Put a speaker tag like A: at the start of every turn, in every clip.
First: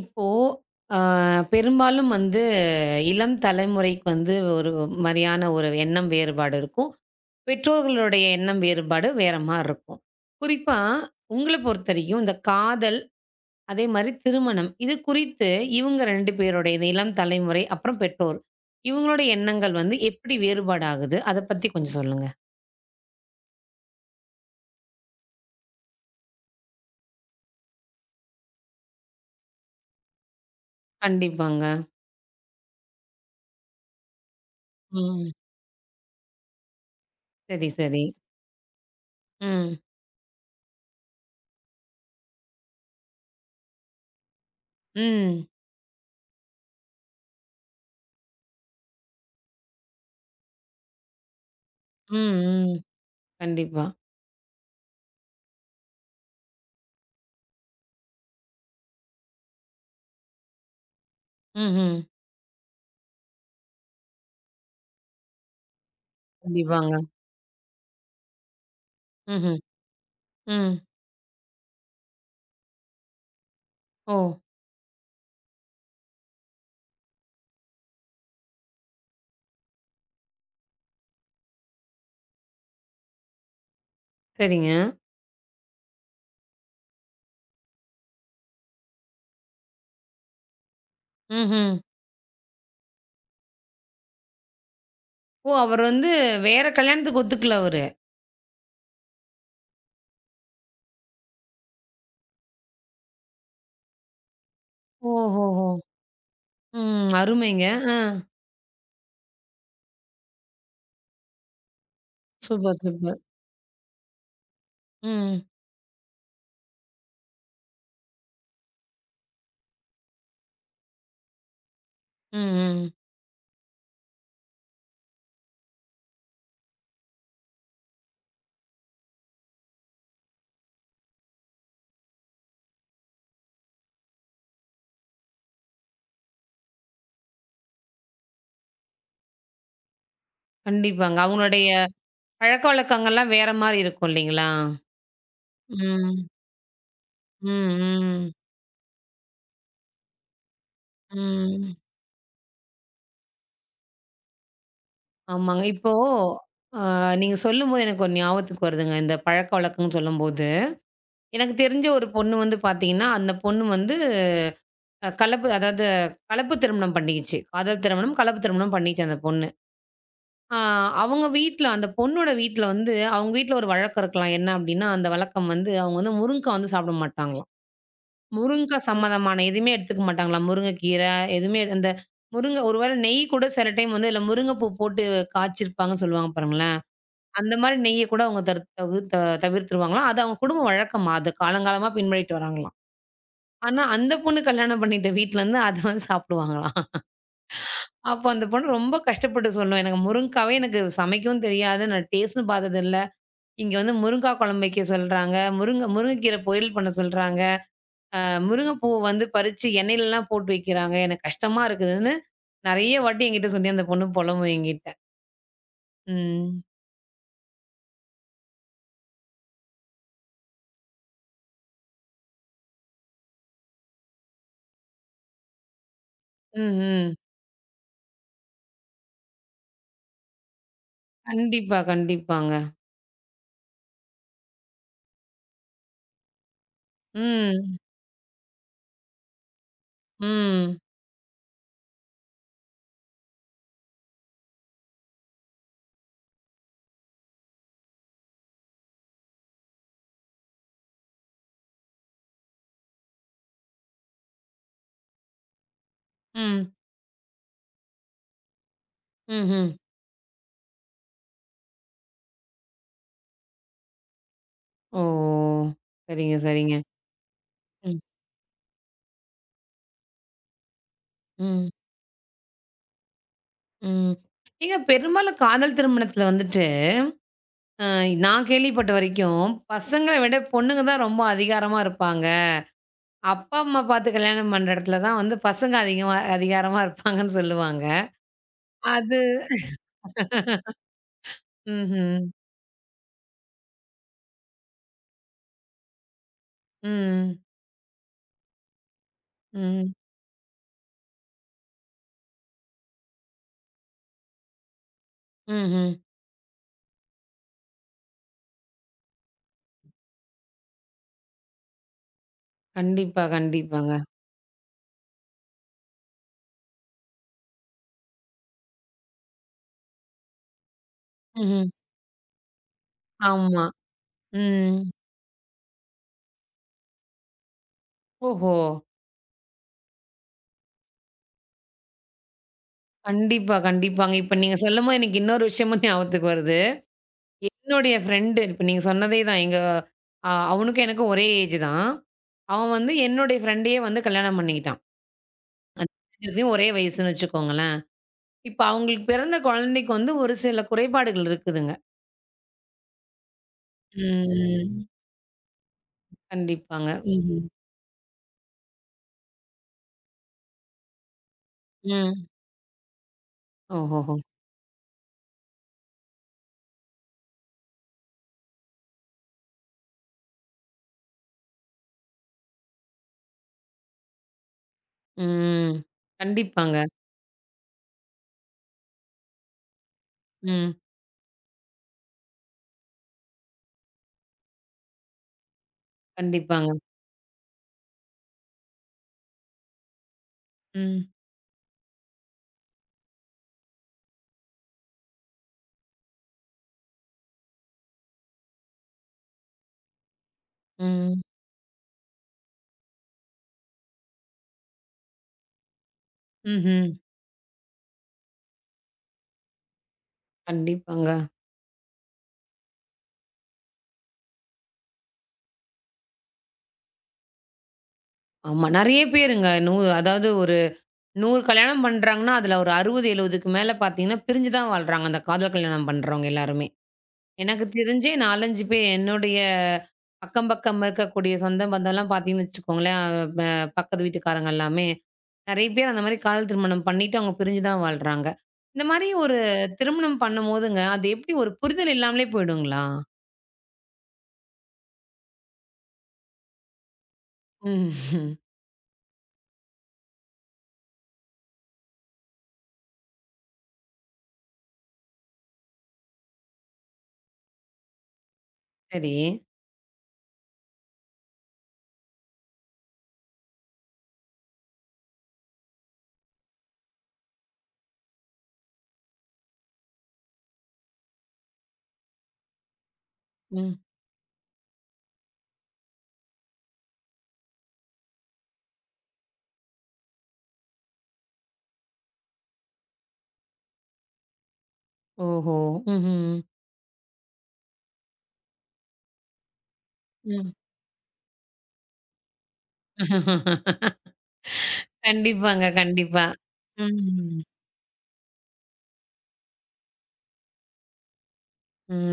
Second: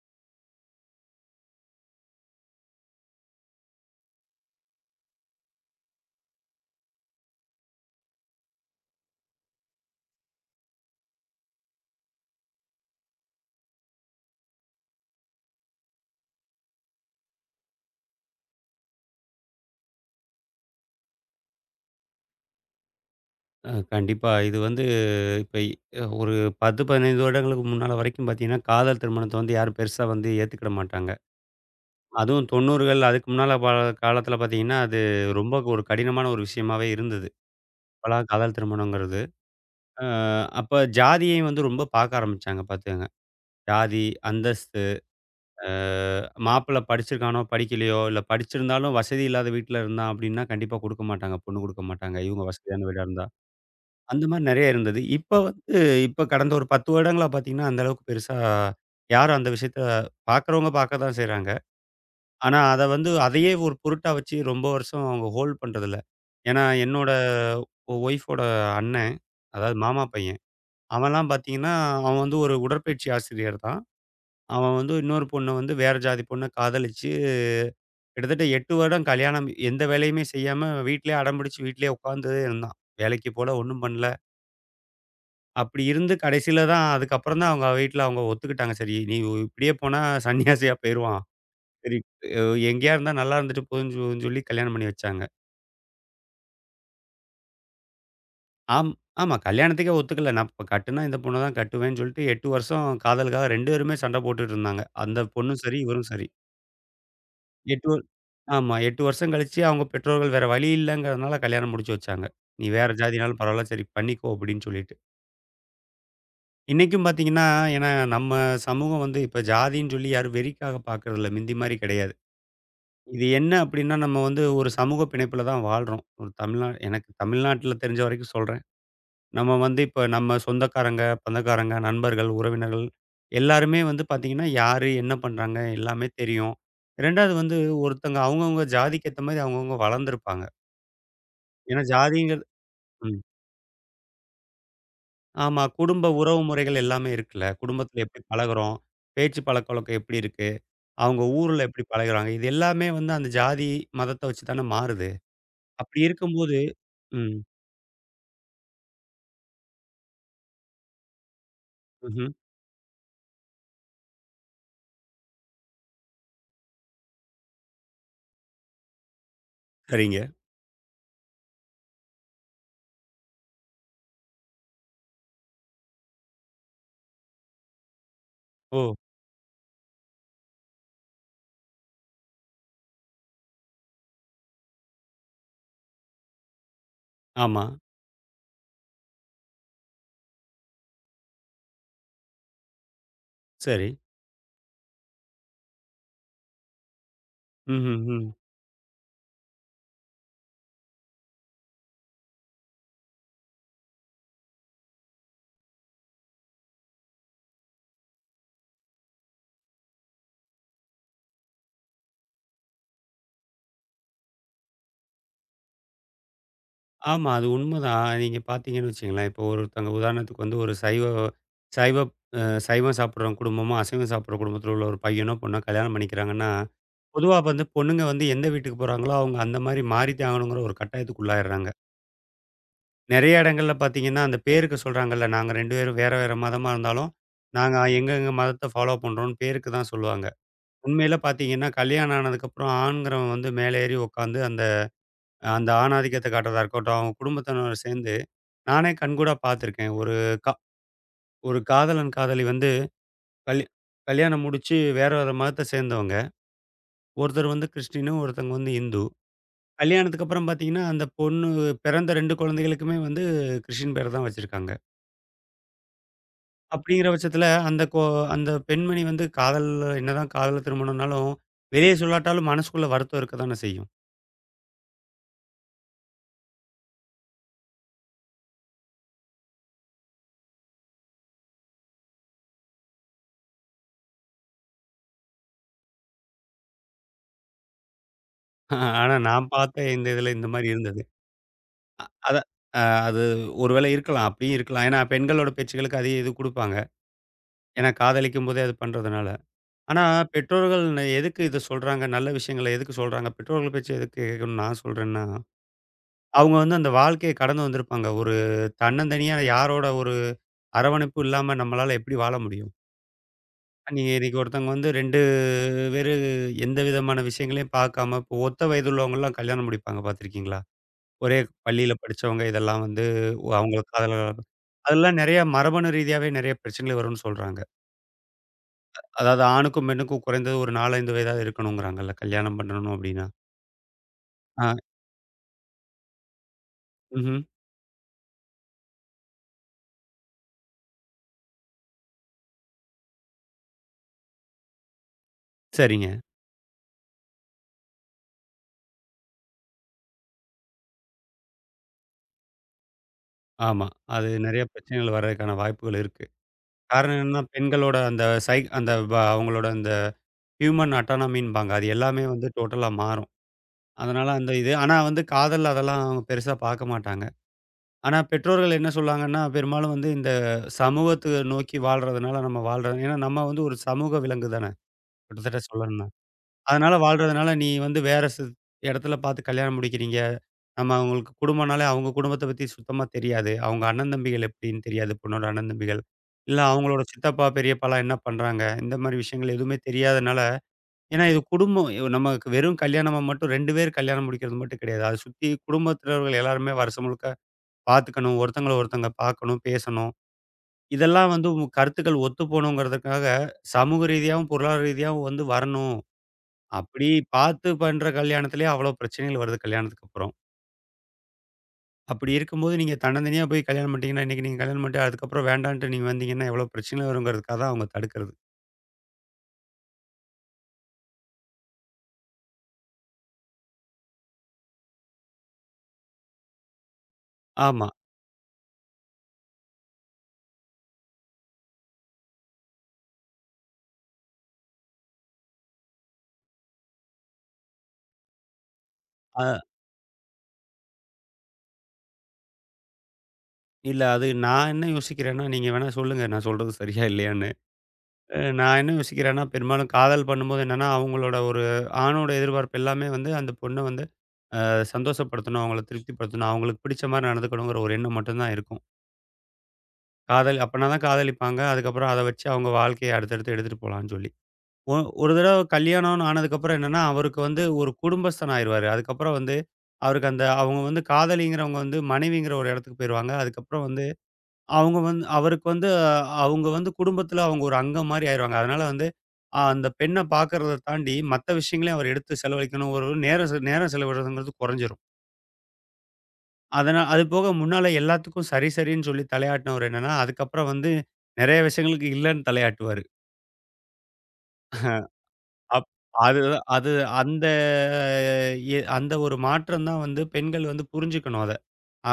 A: இப்போ அ பெரும்பாலும் வந்து இளம் தலைமுறைக்கு வந்து ஒரு மாரியான ஒரு எண்ணம் வேறுபாடு இருக்கும். பெற்றோர்களுடைய எண்ணம் வேறுபாடு வேற மாரி இருக்கும். குறிப்பா உங்கள பொறுத்தவரைக்கும் இந்த காதல், அதே மாரி திருமணம் இது குறித்து இவங்க 2 பேருடைய இந்த இளம் தலைமுறை, அப்புறம் பெற்றோர். இவங்களுடைய எண்ணங்கள் வந்து எப்படி வேறுபாடு ஆகுது? அத பத்தி கொஞ்சம் சொல்லுங்க.
B: கண்டிப்பா. இது வந்து இப்ப இ ஒரு 10, 15 வருடங்களுக்கு முன்னால வரைக்கும் பார்த்தீங்கன்னா, காதல் திருமணத்த வந்து யாரும் பெருசா வந்து ஏத்துக்கிட மாட்டாங்க.
A: கண்டிப்பாங்க.
B: அதுவும் 90கள் அதுக்கு முன்னால காலத்தில பார்த்தீங்கன்னா, அது
A: ம்.
B: ரொம்ப ஒரு கடினமான ஒரு விஷயமாவே இருந்தது.
A: சரி, சரி.
B: இப்பலாம் காதல் திருமணங்கிறது.
A: ம்.
B: அ அப்ப ஜாதியையும் வந்து ரொம்ப பார்க்க ஆரம்பிச்சாங்க பார்த்துக்கங்க. ஜாதி, அந்தஸ்து,
A: ம்.
B: அ மாப்பிள்ளை படிச்சிருக்கானோ, படிக்கலையோ, இல்ல படிச்சிருந்தாலும் வசதி இல்லாத வீட்ல இருந்தான் அப்டின்னா, கண்டிப்பா குடுக்க மாட்டாங்க. பொண்ணு குடுக்க மாட்டாங்க.
A: ம்,
B: இவங்க
A: ம்.
B: வசதியான வீடா இருந்தா.
A: கண்டிப்பா.
B: அந்த மாரி நெறைய இருந்தது. இப்ப கடந்த ஒரு 10 வருடங்களா பார்த்தீங்கன்னா, அந்த அளவுக்கு பெருசா யாரும் அந்த விஷயத்த பார்க்குறவங்க பார்க்க தான் செய்றாங்க.
A: ம்ஹ்ம்.
B: ஆனா, அத வந்து அதையே ஒரு பொருட்டா வச்சு ரொம்ப வருஷம் அவங்க ஹோல்ட் பண்றதில்ல. ஏன்னா,
A: கண்டிப்பாங்க.
B: என்னோட ஒய்ஃபோட அண்ணன்,
A: ம்ஹ்ம்.
B: அதாவது மாமா பையன்.
A: ம்.
B: அவன்லாம் பார்த்தீங்கன்னா, அவன் வந்து ஒரு உடற்பயிற்சி ஆசிரியர் தான்.
A: ஓ!
B: அவன் வந்து இன்னொரு பொண்ண வந்து வேற ஜாதி பொண்ண காதலிச்சு, கிட்டத்தட்ட 8 வருடம் கல்யாணம் எந்த வேலையுமே செய்யாம வீட்லயே அடம் பிடிச்சு வீட்லயே உட்காந்து இருந்தான். வேலைக்கு போல ஒண்ணும் பண்ணல.
A: சரிங்க.
B: அப்படி இருந்து கடைசியில தான் அதுக்கப்புறம் தான் அவங்க வீட்ல அவங்க ஒத்துக்கிட்டாங்க. சரி நீ இப்படியே போனா சன்னியாசியா போயிருவான்.
A: ம்ஹ்ம்.
B: சரி அ எங்கேயா இருந்தா நல்லா இருந்துட்டு போதுன்னு சொல்லி கல்யாணம் பண்ணி வச்சாங்க.
A: ஓ! அவர் வந்து வேற கல்யாணத்துக்கு ஒத்துக்கல அவரு.
B: ஆம் ஆமா கல்யாணத்துக்கே ஒத்துக்கல. நான் இப்ப கட்டுனா இந்த பொண்ண தான் கட்டுவேன்னு சொல்லிட்டு 8 வருஷம் காதலுக்காக 2 பேருமே சண்ட போட்டுட்டு இருந்தாங்க. அந்த பொண்ணும்
A: ஓஹோஹோ!
B: சரி, இவரும் சரி.
A: ம். அருமைங்க.
B: 8
A: ஆ.
B: ஆமா 8 வருஷம் கழிச்சு அவங்க பெற்றோர்கள் வேற வழி இல்லங்கிறதுனால கல்யாணம் முடிச்சு வச்சாங்க. நீ
A: சூப்பர்,
B: வேற
A: சூப்பர்.
B: ஜாதினாலும் பரவாயில்ல சரி பண்ணிக்கோ அப்படின்னு சொல்லிட்டு.
A: ம்.
B: இன்னைக்கும் பார்த்தீங்கன்னா, ஏன்னா நம்ம சமூகம் வந்து இப்ப ஜாதின்னு சொல்லி யாரும் வெறிக்காக பார்க்கறதில்ல. மிந்தி மாரி கிடையாது.
A: ம், ம்.
B: இது என்ன அப்டின்னா, நம்ம வந்து ஒரு சமூக பிணைப்புல தான் வாழ்றோம். ஒரு தமிழ்நா எனக்கு தமிழ்நாட்ல தெரிஞ்ச வரைக்கும் சொல்றேன். நம்ம வந்து இப்ப நம்ம சொந்தக்காரங்க, பந்தக்காரங்க, நண்பர்கள், உறவினர்கள் எல்லாருமே வந்து பார்த்தீங்கன்னா, யாரு என்ன பண்றாங்க எல்லாமே தெரியும். 2வது வந்து ஒருத்தங்க அவங்கவங்க ஜாதிக்கு ஏத்த மாரி அவங்கவங்க வளர்ந்திருப்பாங்க.
A: கண்டிப்பாங்க. அவங்களுடைய
B: ஏன்னா ஜாதிங்கிறது. ம்.
A: பழக்கவழக்கங்கள்லாம் வேற மாரி இருக்கும் இல்லைங்களா?
B: ஆமா. குடும்ப
A: ம்.
B: உறவு முறைகள் எல்லாமே இருக்குல்ல.
A: ம்,
B: குடும்பத்தில எப்படி
A: ம்.
B: பழகுறோம்? பேச்சு பழக்கவழக்கம் எப்படி இருக்கு? அவங்க ஊர்ல
A: ம்.
B: எப்படி பழகுறாங்க? இது எல்லாமே வந்து அந்த ஜாதி, மதத்த வச்சு தானே மாறுது.
A: ஆமாங்க. இப்போ
B: அப்படி இருக்கும்போது.
A: அ
B: ம்.
A: நீங்க சொல்லும்போது எனக்கு ஒரு ஞாபகத்துக்கு வருதுங்க. இந்த பழக்கவழக்கம்ன்னு சொல்லும்போது, எனக்கு தெரிஞ்ச ஒரு
B: ம்ஹ்ம்.
A: பொண்ணு வந்து பார்த்தீங்கன்னா, அந்த பொண்ணு வந்து கலப்பு அதாவது கலப்பு திருமணம் பண்ணிக்கிச்சு. காதல் திருமணம், கலப்பு திருமணம் பண்ணிக்கிச்சு அந்த பொண்ணு.
B: சரிங்க.
A: ஆ அவங்க வீட்ல அந்த பொண்ணோட வீட்ல வந்து அவங்க வீட்ல ஒரு வழக்கம் இருக்கலாம். என்ன அப்டின்னா, அந்த வழக்கம் வந்து அவங்க வந்து முருங்கா வந்து சாப்பிட மாட்டாங்களாம். முருங்கா
B: ஓ!
A: சம்மந்தமான எதுவுமே எடுத்துக்க மாட்டாங்களாம். முருங்கைக்கீரை அந்த முருங்க ஒரு வேளை நெய் கூட சில டைம் வந்து இல்ல முருங்கை பூ போட்டு காய்ச்சிருப்பாங்கன்னு சொல்லுவாங்க பாருங்களேன். அந்த
B: ஆமா.
A: மாரி நெய்ய கூட அவங்க தர் தவு த தவிர்த்துருவாங்களாம். அது அவங்க குடும்ப வழக்கமா. அது காலங்காலமா பின்பற்றிட்டு வராங்களாம். ஆனா
B: சரி.
A: அந்த பொண்ணு கல்யாணம் பண்ணிட்ட வீட்லருந்து அத வந்து சாப்பிடுவாங்களாம்.
B: ம்ஹ்ம், ம்.
A: அப்போ
B: ம்.
A: அந்த பொண்ணு ரொம்ப கஷ்டப்பட்டு சொல்லும். எனக்கு முருங்காவே எனக்கு சமைக்கவும் தெரியாது. நான் டேஸ்ட்டும் பார்த்ததில்ல. இங்க வந்து முருங்கா குழம்பு வைக்க சொல்றாங்க. முருங்க முருங்கைக்கீரை பொரியல் பண்ண சொல்றாங்க. அ முருங்கைப்பூ வந்து பறிச்சு எண்ணெயிலலாம் போட்டு வைக்கிறாங்க. எனக்கு கஷ்டமா இருக்குதுன்னு, நெறைய வாட்டி என்கிட்ட சொல்லி அந்த பொண்ணு புலம்பும் என்கிட்ட. ம்.
B: ஆமா. அது உண்மதான். நீங்க பார்த்தீங்கன்னு வச்சுக்கங்களேன், இப்போ ஒருத்தவங்க உதாரணத்துக்கு வந்து ஒரு சைவ சைவ அ சைவம் சாப்பிடுற குடும்பமும், அசைவம் சாப்பிடுற குடும்பத்தில உள்ள ஒரு பையனோ, பொண்ணோ கல்யாணம் பண்ணிக்கிறாங்கன்னா,
A: ம், ம்.
B: பொதுவா வந்து பொண்ணுங்க வந்து எந்த வீட்டுக்கு போறாங்களோ, அவங்க அந்த மாரி மாறித்தான் ஆகணுங்கிற ஒரு கட்டாயத்துக்கு உள்ளாயிடுறாங்க.
A: கண்டிப்பா, கண்டிப்பாங்க.
B: நெறைய இடங்கள்ல பார்த்தீங்கன்னா, அந்த பேருக்கு சொல்றாங்கல்ல, நாங்க 2 பேரும் வேற வேற மதமா இருந்தாலும், நாங்க
A: ம்,
B: எங்கெங்க மதத்த ஃபாலோ பண்றோம்ன்னு பேருக்கு தான் சொல்லுவாங்க.
A: ம்,
B: உண்மையில பார்த்தீங்கன்னா, கல்யாணம் ஆனதுக்கப்புறம் ஆண்கிறவன் வந்து மேலே ஏறி உட்காந்து அந்த அந்த ஆணாதிக்கத்த காட்டுறதா இருக்கட்டும், அவங்க குடும்பத்தினர் சேர்ந்து நானே கண்கூடா பார்த்துருக்கேன். கா ஒரு காதலன், காதலி வந்து கல் கல்யாணம் முடிச்சு வேற வேற மதத்த சேர்ந்தவங்க.
A: ம்,
B: ஒருத்தர் வந்து கிறிஸ்டினு, ஒருத்தவங்க வந்து இந்து.
A: ம்ஹ்ம்.
B: கல்யாணத்துக்கு அப்புறம் பார்த்தீங்கன்னா, அந்த பொண்ணு பிறந்த 2 குழந்தைகளுக்குமே வந்து கிறிஸ்டின் பேர தான் வச்சிருக்காங்க.
A: ஓ! சரிங்க, சரிங்க.
B: அப்படிங்கிற பட்சத்தில,
A: ம்,
B: அந்த பெண்மணி வந்து காதல் என்னதான் காதல் திருமணம்னாலும்,
A: ம்,
B: வெளிய சொல்லாட்டாலும் மனசுக்குள்ள வருத்தம் இருக்க தானே செய்யும்.
A: ம். ஏங்க பெரும்பாலும் காதல் திருமணத்துல வந்துட்டு, அ நான் கேள்விப்பட்ட வரைக்கும், பசங்கள விட பொண்ணுங்க தான் ரொம்ப அதிகாரமா இருப்பாங்க. அப்பா, அம்மா பார்த்து கல்யாணம் பண்ற இடத்துல தான் வந்து பசங்க அதிகமா அதிகாரமா இருப்பாங்கன்னு சொல்லுவாங்க.
B: ஆனா
A: அது
B: நான் பார்த்த இந்த இதில இந்த மாரி இருந்தது.
A: ம்ஹ்ம்.
B: அதான் அ அது ஒரு வேளை இருக்கலாம். அப்படியும் இருக்கலாம். ஏன்னா பெண்களோட பேச்சுக்களுக்கு அதிக இது குடுப்பாங்க.
A: ம்.
B: ஏன்னா காதலிக்கும்போதே அது பண்றதுனால.
A: ம்.
B: ஆனா பெற்றோர்கள் எதுக்கு இத சொல்றாங்க? நல்ல விஷயங்கள எதுக்கு சொல்றாங்க? பெற்றோர்கள் பேச்ச எதுக்கு கேட்கணும்னு நான் சொல்றேன்னா,
A: ம்ஹ்ம்.
B: அவங்க வந்து அந்த வாழ்க்கைய கடந்து வந்திருப்பாங்க. ஒரு தன்னந்தனியா யாரோட ஒரு அரவணைப்பும் இல்லாம நம்மளால எப்படி வாழ முடியும்?
A: கண்டிப்பா, கண்டிப்பாங்க.
B: நீங்க இன்னைக்கு ஒருத்தவங்க வந்து 2 பேரு எந்த விதமான விஷயங்களையும் பார்க்காம, இப்போ ஒத்த வயதுள்ளவங்கலாம் கல்யாணம் முடிப்பாங்க பார்த்துருக்கீங்களா? ஒரே
A: ம்ஹ்ம்.
B: பள்ளியில படிச்சவங்க இதெல்லாம் வந்து
A: ஆமா.
B: அவங்க காதல
A: ம்.
B: அதெல்லாம் நெறைய மரபணு ரீதியாவே நெறைய பிரச்சனைகள் வரும்னு சொல்றாங்க.
A: ஓஹோ!
B: அதாவது ஆணுக்கும், பெண்ணுக்கும் குறைந்தது ஒரு 4, 5 வயதாவது இருக்கணுங்கிறாங்கல்ல கல்யாணம் பண்ணணும் அப்டின்னா.
A: கண்டிப்பா, கண்டிப்பாங்க. இப்ப நீங்க
B: ஆ,
A: சொல்லும்போது எனக்கு இன்னொரு விஷயமும் ஞாபகத்துக்கு வருது.
B: ம்ஹ்ம்.
A: என்னுடைய ஃப்ரெண்டு இப்ப நீங்க சொன்னதே தான். எங்க அவனுக்கும் எனக்கும் ஒரே ஏஜ் தான். அவன் வந்து என்னுடைய ஃப்ரெண்டையே வந்து கல்யாணம் பண்ணிக்கிட்டான். அது
B: சரிங்க.
A: ஒரே வயசுன்னு வச்சுக்கோங்களேன். இப்ப அவங்களுக்கு பிறந்த குழந்தைக்கு வந்து ஒரு சில குறைபாடுகள் இருக்குதுங்க.
B: ஆமா. அது நெறைய
A: ம்.
B: பிரச்சனைகள் வர்றதுக்கான வாய்ப்புகள் இருக்கு.
A: கண்டிப்பாங்க.
B: காரணம் என்னன்னா,
A: ம்ஹ்ம்.
B: பெண்களோட அந்த சை அந்த வ அவங்களோட அந்த ஹியூமன் அட்டானமின்பாங்க. அது எல்லாமே
A: ம்.
B: வந்து டோட்டலா மாறும்.
A: ஓஹோஹோ!
B: அதனால அந்த இது. ஆனா வந்து காதல் அதெல்லாம் அவங்க பெருசா பார்க்க மாட்டாங்க. ஆனா பெற்றோர்கள் என்ன சொல்றாங்கன்னா, பெரும்பாலும் வந்து இந்த சமூகத்த நோக்கி வாழ்றதுனால நம்ம வாழ்றோம். ஏன்னா நம்ம வந்து ஒரு சமூக விலங்கு தானே! கிட்டத்தட்ட
A: ம்.
B: சொல்லணும்னா.
A: கண்டிப்பாங்க.
B: அதனால வாழ்றதுனால நீ வந்து வேற இடத்துல பார்த்து கல்யாணம் முடிக்கிறீங்க.
A: ம்.
B: நம்ம அவங்களுக்கு குடும்பம்னாலே அவங்க குடும்பத்த பத்தி சுத்தமா தெரியாது. அவங்க அண்ணன் தம்பிகள் எப்படின்னு தெரியாது. பொண்ணோட அண்ணன் தம்பிகள். இல்ல
A: கண்டிப்பாங்க.
B: அவங்களோட சித்தப்பா, பெரியப்பாலாம் என்ன பண்றாங்க? இந்த மாரி விஷயங்கள் எதுவுமே தெரியாதனால
A: ம்.
B: ஏன்னா இது குடும்பம். இவ் நமக்கு வெறும் கல்யாணமா மட்டும் 2 பேர் கல்யாணம் முடிக்கிறது மட்டும் கிடையாது. அத சுத்தி குடும்பத்தினர்கள் எல்லாருமே வருஷம் முழுக்க பார்த்துக்கணும். ஒருத்தங்கள ஒருத்தங்க பார்க்கணும், பேசணும்.
A: ம்.
B: இதெல்லாம் வந்து உங்க கருத்துக்கள் ஒத்து போணுங்கிறதுக்காக சமூக ரீதியாவும், பொருளாதார ரீதியாவும் வந்து வரணும்.
A: ம்ஹ்ம்.
B: அப்படி பார்த்து பண்ற கல்யாணத்திலேயே அவ்வளோ பிரச்சனைகள் வருது கல்யாணத்துக்கு அப்புறம்.
A: கண்டிப்பாங்க.
B: அப்படி இருக்கும்போது நீங்க தன்னந்தனியா போய் கல்யாணம் பண்ணிட்டீங்கன்னா, இன்னைக்கு நீங்க கல்யாணம் பண்ணிட்டு அதுக்கப்புறம் வேண்டான்ட்டு நீங்க வந்தீங்கன்னா எவ்வளோ பிரச்சனை வருங்கிறதுக்காக தான் அவங்க தடுக்கிறது.
A: ஆமா. நெறைய பேருங்க. அதாவது ஒரு 100 கல்யாணம் பண்றாங்கன்னா, அதுல ஒரு 60, 70க்கு மேல பார்த்தீங்கன்னா, பிரிஞ்சு தான் வாழ்றாங்க. அந்த காதல் கல்யாணம் பண்றவங்க எல்லாருமே. எனக்கு
B: ஆமா.
A: தெரிஞ்சே 4, 5 பேர் என்னுடைய அக்கம் பக்கம் இருக்கக்கூடிய சொந்த பந்தம்லாம் பார்த்தீங்கன்னு வச்சுக்கோங்களேன், அ ப பக்கத்து வீட்டுக்காரங்க எல்லாமே நெறைய பேர் அந்த மாரி காதல் திருமணம் பண்ணிட்டு அவங்க பிரிஞ்சு தான் வாழ்றாங்க. இந்த மாரி ஒரு
B: அ
A: திருமணம் பண்ணும்போதுங்க, அது எப்படி ஒரு புரிதல் இல்லாமலே போயிடுங்களா?
B: இல்ல அது நான் என்ன யோசிக்கிறேன்னா, நீங்க வேணா சொல்லுங்க நான் சொல்றது சரியா இல்லையான்னு.
A: ம்ஹ்ம்.
B: நான் என்ன யோசிக்கிறேன்னா, பெரும்பாலும் காதல் பண்ணும்போது என்னன்னா, அவங்களோட ஒரு ஆணோட எதிர்பார்ப்பு எல்லாமே வந்து அந்த பொண்ண வந்து சந்தோஷப்படுத்தணும், அவங்கள திருப்திப்படுத்தணும், அவங்களுக்கு பிடிச்ச மாரி நடந்துக்கணுங்கிற ஒரு எண்ணம் மட்டும் தான் இருக்கும்.
A: சரி.
B: காதல் அப்பனா தான் காதலிப்பாங்க. அதுக்கப்புறம் அத வச்சு அவங்க வாழ்க்கைய அடுத்தடுத்து எடுத்துட்டு போலான்னு சொல்லி. ஒ ஒரு தடவ கல்யாணம்னு ஆனதுக்கப்புறம் என்னன்னா, அவருக்கு வந்து ஒரு குடும்பஸ்தன் ஆயிருவாரு. அதுக்கப்புறம் வந்து அவருக்கு அந்த அவங்க வந்து காதலிங்கிறவங்க வந்து மனைவிங்கிற ஒரு இடத்துக்கு போயிருவாங்க.
A: ம்.
B: அதுக்கப்புறம் வந்து அவங்க வந்து அவருக்கு வந்து அவங்க வந்து குடும்பத்துல அவங்க ஒரு அங்கம் மாரி ஆயிருவாங்க. அதனால வந்து அந்த பெண்ண பார்க்கறத தாண்டி மத்த விஷயங்களையும் அவர் எடுத்து செலவழிக்கணும். ஒரு நேரம் செலவிடுறதுங்கிறது குறைஞ்சிரும்.
A: ஓஹோ! ம்ஹ்ம்.
B: அதனா அது போக முன்னால எல்லாத்துக்கும் சரி, சரின்னு சொல்லி தலையாட்டினவர் என்னன்னா,
A: ம்.
B: அதுக்கப்புறம் வந்து நெறைய விஷயங்களுக்கு இல்லன்னு தலையாட்டுவாரு.
A: கண்டிப்பாங்க,
B: அப்
A: கண்டிப்பா.
B: அது அது
A: ம்.
B: அந்த அந்த ஒரு மாற்றம் தான் வந்து பெண்கள் வந்து புரிஞ்சுக்கணும் அத.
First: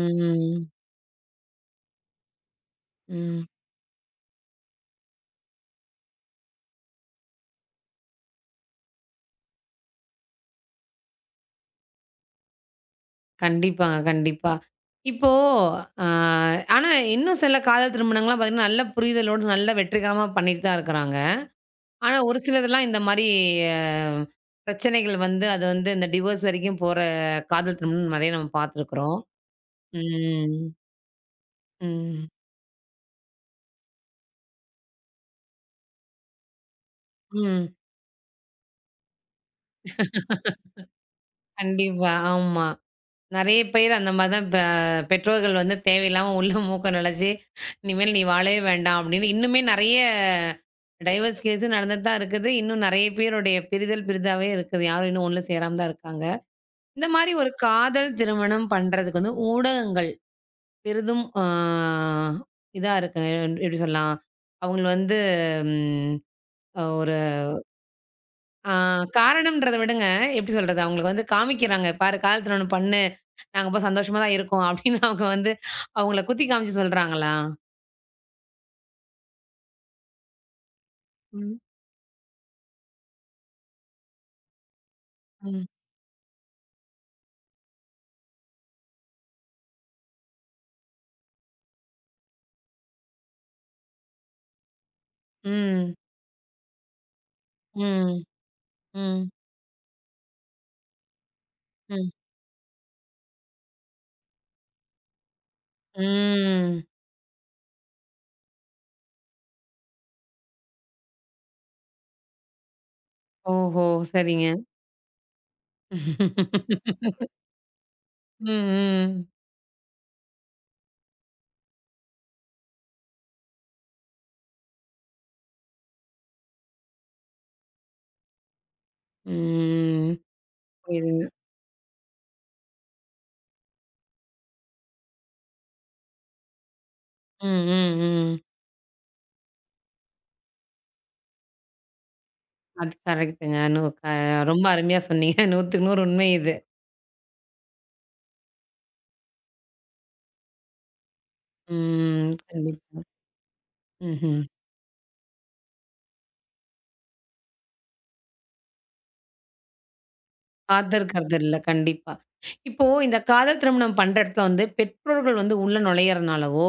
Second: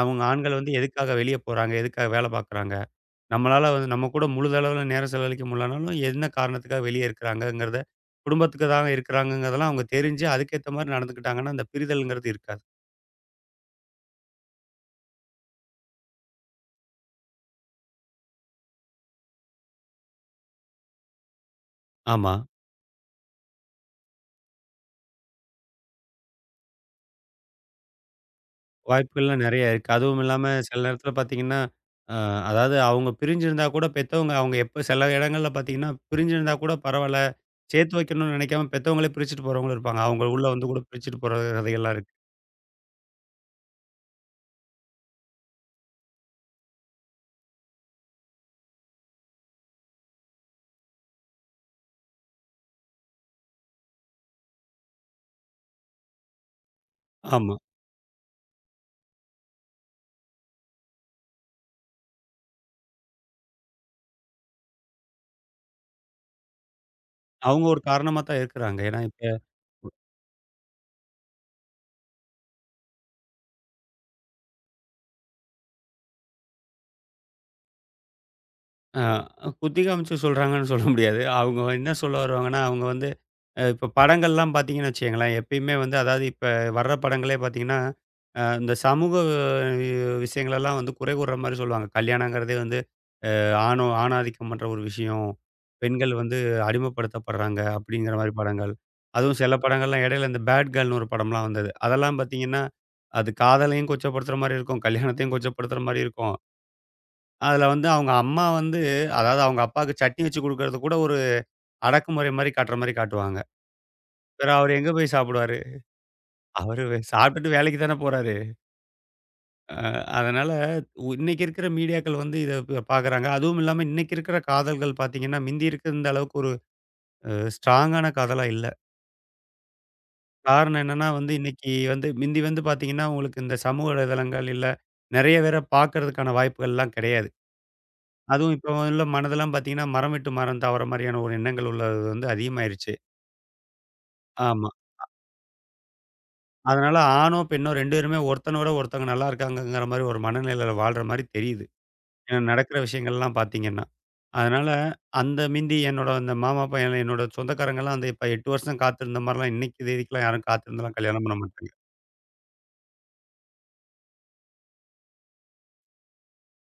B: அவங்க ஆண்கள் வந்து எதுக்காக வெளிய போறாங்க? எதுக்காக வேல பார்க்குறாங்க?
A: ம்.
B: நம்மளால வந்து நம்ம கூட முழுதளவுல நேரம் செலவழிக்க முடியலனாலும், என்ன காரணத்துக்காக வெளியே இருக்கிறாங்கங்கிறத, குடும்பத்துக்காக இருக்கிறாங்கங்கிறதெல்லாம் அவங்க தெரிஞ்சு, அதுக்கேத்த மாரி நடந்துக்கிட்டாங்கன்னா, அந்த பிரிதல்ங்கிறது இருக்காது.
A: கண்டிப்பாங்க, கண்டிப்பா. இப்போ அ ஆனா இன்னும் சில காதல் திருமணங்கள்லாம் பார்த்தீங்கன்னா, நல்ல புரிதலோடு நல்ல வெற்றிகரமா பண்ணிட்டு தான் இருக்கிறாங்க. ஆனா,
B: ஆமா.
A: ஒரு சிலதெல்லாம் இந்த மாரி அ பிரச்சனைகள் வந்து அது வந்து இந்த டிவோர்ஸ் வரைக்கும் போற காதல் திருமணம் நெறைய நம்ம பார்த்துருக்குறோம்.
B: வாய்ப்புகள்லாம் நெறையா இருக்கு. அதுவும் இல்லாம
A: ம்.
B: சில நேரத்தில பார்த்தீங்கன்னா, அ
A: ம்.
B: அதாவது அவங்க பிரிஞ்சிருந்தா கூட பெத்தவங்க அவங்க எப்ப சில இடங்கள்ல பார்த்தீங்கன்னா, பிரிஞ்சிருந்தா கூட பரவால்ல.
A: ம்.
B: சேர்த்து வைக்கணும்னு நெனைக்காம பெத்தவங்களே பிரிச்சுட்டு போறவங்களும் இருப்பாங்க. அவங்க உள்ள வந்து கூட பிரிச்சுட்டு போற கதைகள்லாம் இருக்கு.
A: கண்டிப்பா. ஆமா. நெறைய பேர் அந்த மாரி தான் பெற்றோர்கள் வந்து தேவையில்லாம உள்ள மூக்க நுழைச்சு, "இனிமேல் நீ வாழவே வேண்டாம்" அப்படின்னு இன்னுமே நெறைய டைவர்ஸ் கேஸ் நடந்துட்டு தான் இருக்குது. இன்னும் நெறைய பேருடைய பிரிதல் பிரிதாவே இருக்குது. யாரும் இன்னும் ஒண்ணு சேராம தான் இருக்காங்க. இந்த மாரி ஒரு
B: ஆமா.
A: காதல் திருமணம் பண்றதுக்கு வந்து ஊடகங்கள் பெரிதும் இதா இருக்கு. எப்படி சொல்லலாம்? அவங்கள வந்து ம் அ ஒரு
B: அவங்க ஒரு காரணமா தான்
A: ஆ
B: இருக்கிறாங்க. ஏன்னா
A: காரணம்ன்றத விடங்க, எப்படி சொல்றது? அவங்களுக்கு வந்து காமிக்கிறாங்க. "பாரு காலத்துல ஒண்ணு பண்ணு. நாங்க இப்ப சந்தோஷமா தான் இருக்கோம்." அப்படின்னு அவங்க வந்து அவங்கள குத்தி காமிச்சு சொல்றாங்களா?
B: ஆ குத்தி காமிச்சு சொல்றாங்கன்னு சொல்ல முடியாது. அவங்க
A: ம்.
B: என்ன சொல்ல வருவாங்கன்னா, அவங்க வந்து இப்ப படங்கள்லாம் பார்த்தீங்கன்னு வச்சுக்கங்களேன்,
A: ம்.
B: எப்பயுமே வந்து அதாவது இப்ப வர்ற படங்களே பார்த்தீங்கன்னா, இந்த சமூக விஷயங்களெல்லாம் வந்து குறை கூறுற மாரி சொல்லுவாங்க. கல்யாணங்கிறதே வந்து ஆணோ ஆணாதிக்கம் பண்ற ஒரு விஷயம்.
A: ம்.
B: பெண்கள் வந்து அடிமைப்படுத்தப்படுறாங்க அப்படிங்கிற
A: ம்.
B: மாரி படங்கள்.
A: ம்.
B: அதுவும் சில படங்கள்லாம் இடையில இந்த பேட் கேர்ள்னு ஒரு படம்லாம் வந்தது.
A: ம்.
B: அதெல்லாம் பார்த்தீங்கன்னா, அது காதலையும் கொச்சப்படுத்துற மாரி இருக்கும். கல்யாணத்தையும் கொச்சப்படுத்துற மாரி இருக்கும்.
A: ம்.
B: அதுல வந்து அவங்க அம்மா வந்து அதாவது அவங்க அப்பாவுக்கு சட்னி வச்சு குடுக்கறது கூட ஒரு அடக்குமுறை மாரி காட்டுற மாரி காட்டுவாங்க.
A: ஓஹோ! சரிங்க.
B: வேற அவரு எங்க போய் சாப்பிடுவாரு? அவரு சாப்பிட்டுட்டு வேலைக்கு தானே போறாரு.
A: ம். ம்.
B: அ அதனால இன்னைக்கு இருக்கிற மீடியாக்கள் வந்து இத பார்க்குறாங்க. அதுவும் இல்லாம இன்னைக்கு இருக்கிற காதல்கள் பார்த்தீங்கன்னா, மிந்தி இருந்த அளவுக்கு ஒரு அ ஸ்ட்ராங்கான காதலா இல்ல.
A: ம்.
B: காரணம் என்னன்னா
A: புரியுதுங்க.
B: வந்து இன்னைக்கு வந்து மிந்தி வந்து பார்த்தீங்கன்னா, உங்களுக்கு இந்த சமூக வலைதளங்கள் இல்ல நெறைய பேர பார்க்கறதுக்கான வாய்ப்புகள்லாம் கிடையாது.
A: ம். ம். ம்.
B: அதுவும் இப்போ உள்ள மனதெல்லாம் பார்த்தீங்கன்னா, மரம் விட்டு மரம் தாவர மாரியான ஒரு எண்ணங்கள் உள்ளது வந்து அதிகமாயிருச்சு.
A: அது கரெக்ட்டுங்க. நு க ரொம்ப
B: ஆமா.
A: அருமையா சொன்னீங்க. 100க்கு 100 உண்மை இது.
B: அதனால ஆணோ, பெண்ணோ 2 பேருமே ஒருத்தன விட ஒருத்தவங்க நல்லா இருக்காங்கங்கிற மாரி ஒரு மனநிலையில வாழ்ற மாரி தெரியுது.
A: ம்.
B: ஏன்னா நடக்கிற
A: கண்டிப்பா.
B: விஷயங்கள்லாம் பார்த்தீங்கன்னா.
A: ம்ஹ்ம்.
B: அதனால அந்த மிந்தி என்னோட அந்த மாமா பையன், என்னோட சொந்தக்காரங்கலாம் அந்த இப்ப 8 வருஷம் காத்திருந்த மாரிலாம் இன்னைக்கு தேதிக்கெல்லாம் யாரும் காத்திருந்துலாம் கல்யாணம் பண்ண
A: காத்திருக்கிறது இல்ல.
B: மாட்டாங்க.
A: கண்டிப்பா. இப்போ இந்த காதல் திருமணம் பண்ற இடத்துல வந்து பெற்றோர்கள் வந்து உள்ள நுழையறனாலவோ,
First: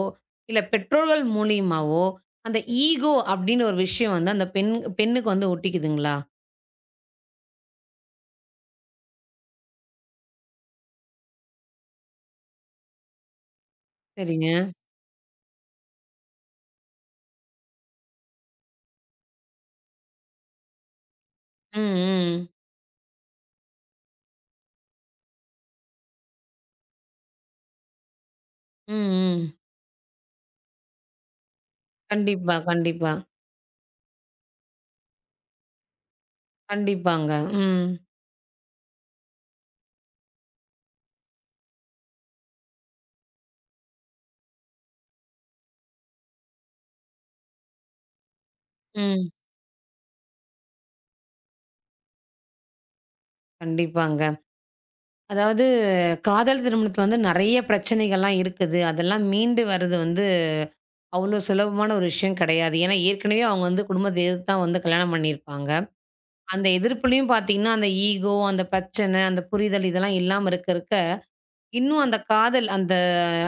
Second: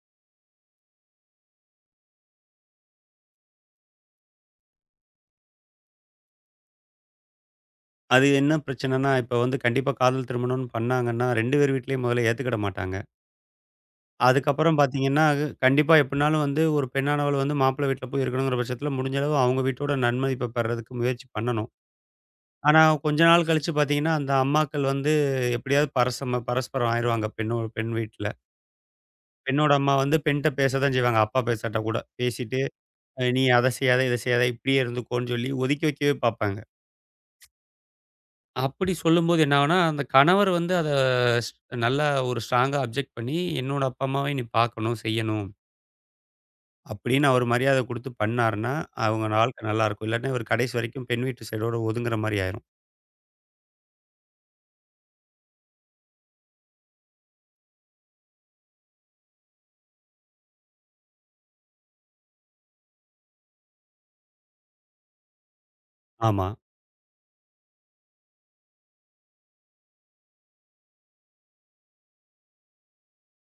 A: இல்ல பெற்றோர்கள் மூலியமாவோ, அந்த ஈகோ அப்டின்னு ஒரு விஷயம் வந்து அந்த பெண்ணுக்கு வந்து ஒட்டிக்குதுங்களா?
B: அது என்ன பிரச்சனைன்னா, இப்ப வந்து கண்டிப்பா காதல் திருமணம்னு பண்ணாங்கன்னா, 2 பேர் வீட்லயும் முதல்ல ஏத்துக்கிட மாட்டாங்க.
A: சரிங்க.
B: அதுக்கப்புறம் பார்த்தீங்கன்னா, அது கண்டிப்பா எப்படினாலும் வந்து ஒரு பெண்ணானவள் வந்து மாப்பிள்ளை வீட்ல போய் இருக்கணுங்கிற பட்சத்தில முடிஞ்ச அளவு அவங்க வீட்டோட நன்மதிப்ப பெறதுக்கு முயற்சி பண்ணணும்.
A: ம், ம்.
B: ஆனா, கொஞ்ச நாள் கழிச்சு பார்த்தீங்கன்னா, அந்த அம்மாக்கள் வந்து எப்படியாவது பரஸ்பரம் ஆயிருவாங்க. பெண்ணோ பெண் வீட்ல.
A: ம், ம்.
B: பெண்ணோட அம்மா வந்து பெண்ட்ட பேசத்தான் செய்வாங்க. அப்பா பேசாட்டா கூட.
A: கண்டிப்பா,
B: பேசிட்டு,
A: கண்டிப்பா.
B: "நீ அத செய்யாத, இத செய்யாத, இப்படியே இருந்துக்கோன்னு" சொல்லி ஒதுக்கி வைக்கவே பார்ப்பாங்க.
A: கண்டிப்பாங்க. ம்,
B: அப்படி சொல்லும்போது என்ன ஆகும்னா, அந்த கணவர் வந்து அத ஸ் நல்லா ஒரு ஸ்ட்ராங்கா அப்ஜெக்ட் பண்ணி, "என்னோட அப்பா, அம்மாவையும் நீ பார்க்கணும், செய்யணும்." அப்படின்னு அவர் மரியாதை குடுத்து பண்ணாருன்னா, அவங்க
A: ம்.
B: வாழ்க்கை நல்லாயிருக்கும். இல்லாட்டினா இவர் கடைசி வரைக்கும் பெண் வீட்டு சைடோட ஒதுங்குற மாரி ஆயிரும்.
A: கண்டிப்பாங்க. அதாவது காதல் திருமணத்துல வந்து நெறைய பிரச்சனைகள்லாம் இருக்குது. அதெல்லாம் மீண்டு வர்றது வந்து அவ்ளோ சுலபமான ஒரு விஷயம் கெடையாது. ஏன்னா, ஏற்கனவே அவங்க வந்து குடும்பத்த எதிர்த்து தான் வந்து கல்யாணம் பண்ணியிருப்பாங்க.
B: ஆமா.
A: அந்த எதிர்ப்புலயும் பார்த்தீங்கன்னா, அந்த ஈகோ, அந்த பிரச்சனை, அந்த புரிதல் இதெல்லாம் இல்லாம இருக்க இருக்க, இன்னும் அந்த காதல் அந்த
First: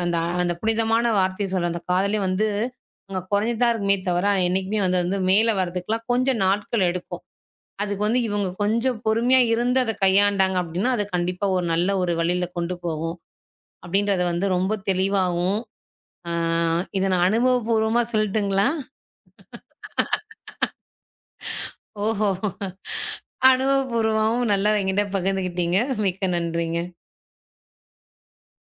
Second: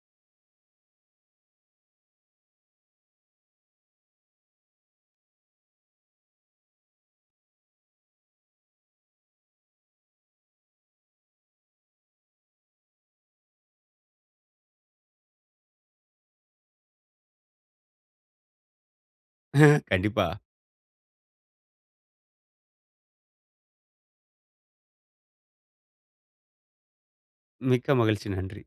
A: அந்த அந்த புனிதமான வார்த்தைய சொல்ற அந்த காதலே வந்து அங்க கொறைஞ்சு தான் இருக்குமே தவிர, என்னைக்குமே வந்து வந்து மேல வர்றதுக்குலாம் கொஞ்சம் நாட்கள் எடுக்கும். அதுக்கு வந்து இவங்க கொஞ்சம் பொறுமையா இருந்து அத கையாண்டாங்க அப்டின்னா, அது கண்டிப்பா ஒரு நல்ல ஒரு வழியில கொண்டு போகும். அப்படின்றத வந்து ரொம்ப தெளிவாவும், அ இத நான் அனுபவபூர்வமா சொல்லட்டுங்களா?
B: கண்டிப்பா.
A: ஓஹோ! அனுபவபூர்வமாவும் நல்லா என்கிட்ட பகிர்ந்துக்கிட்டீங்க. மிக்க நன்றிங்க.
B: மிக்க மகிழ்ச்சி. நன்றி.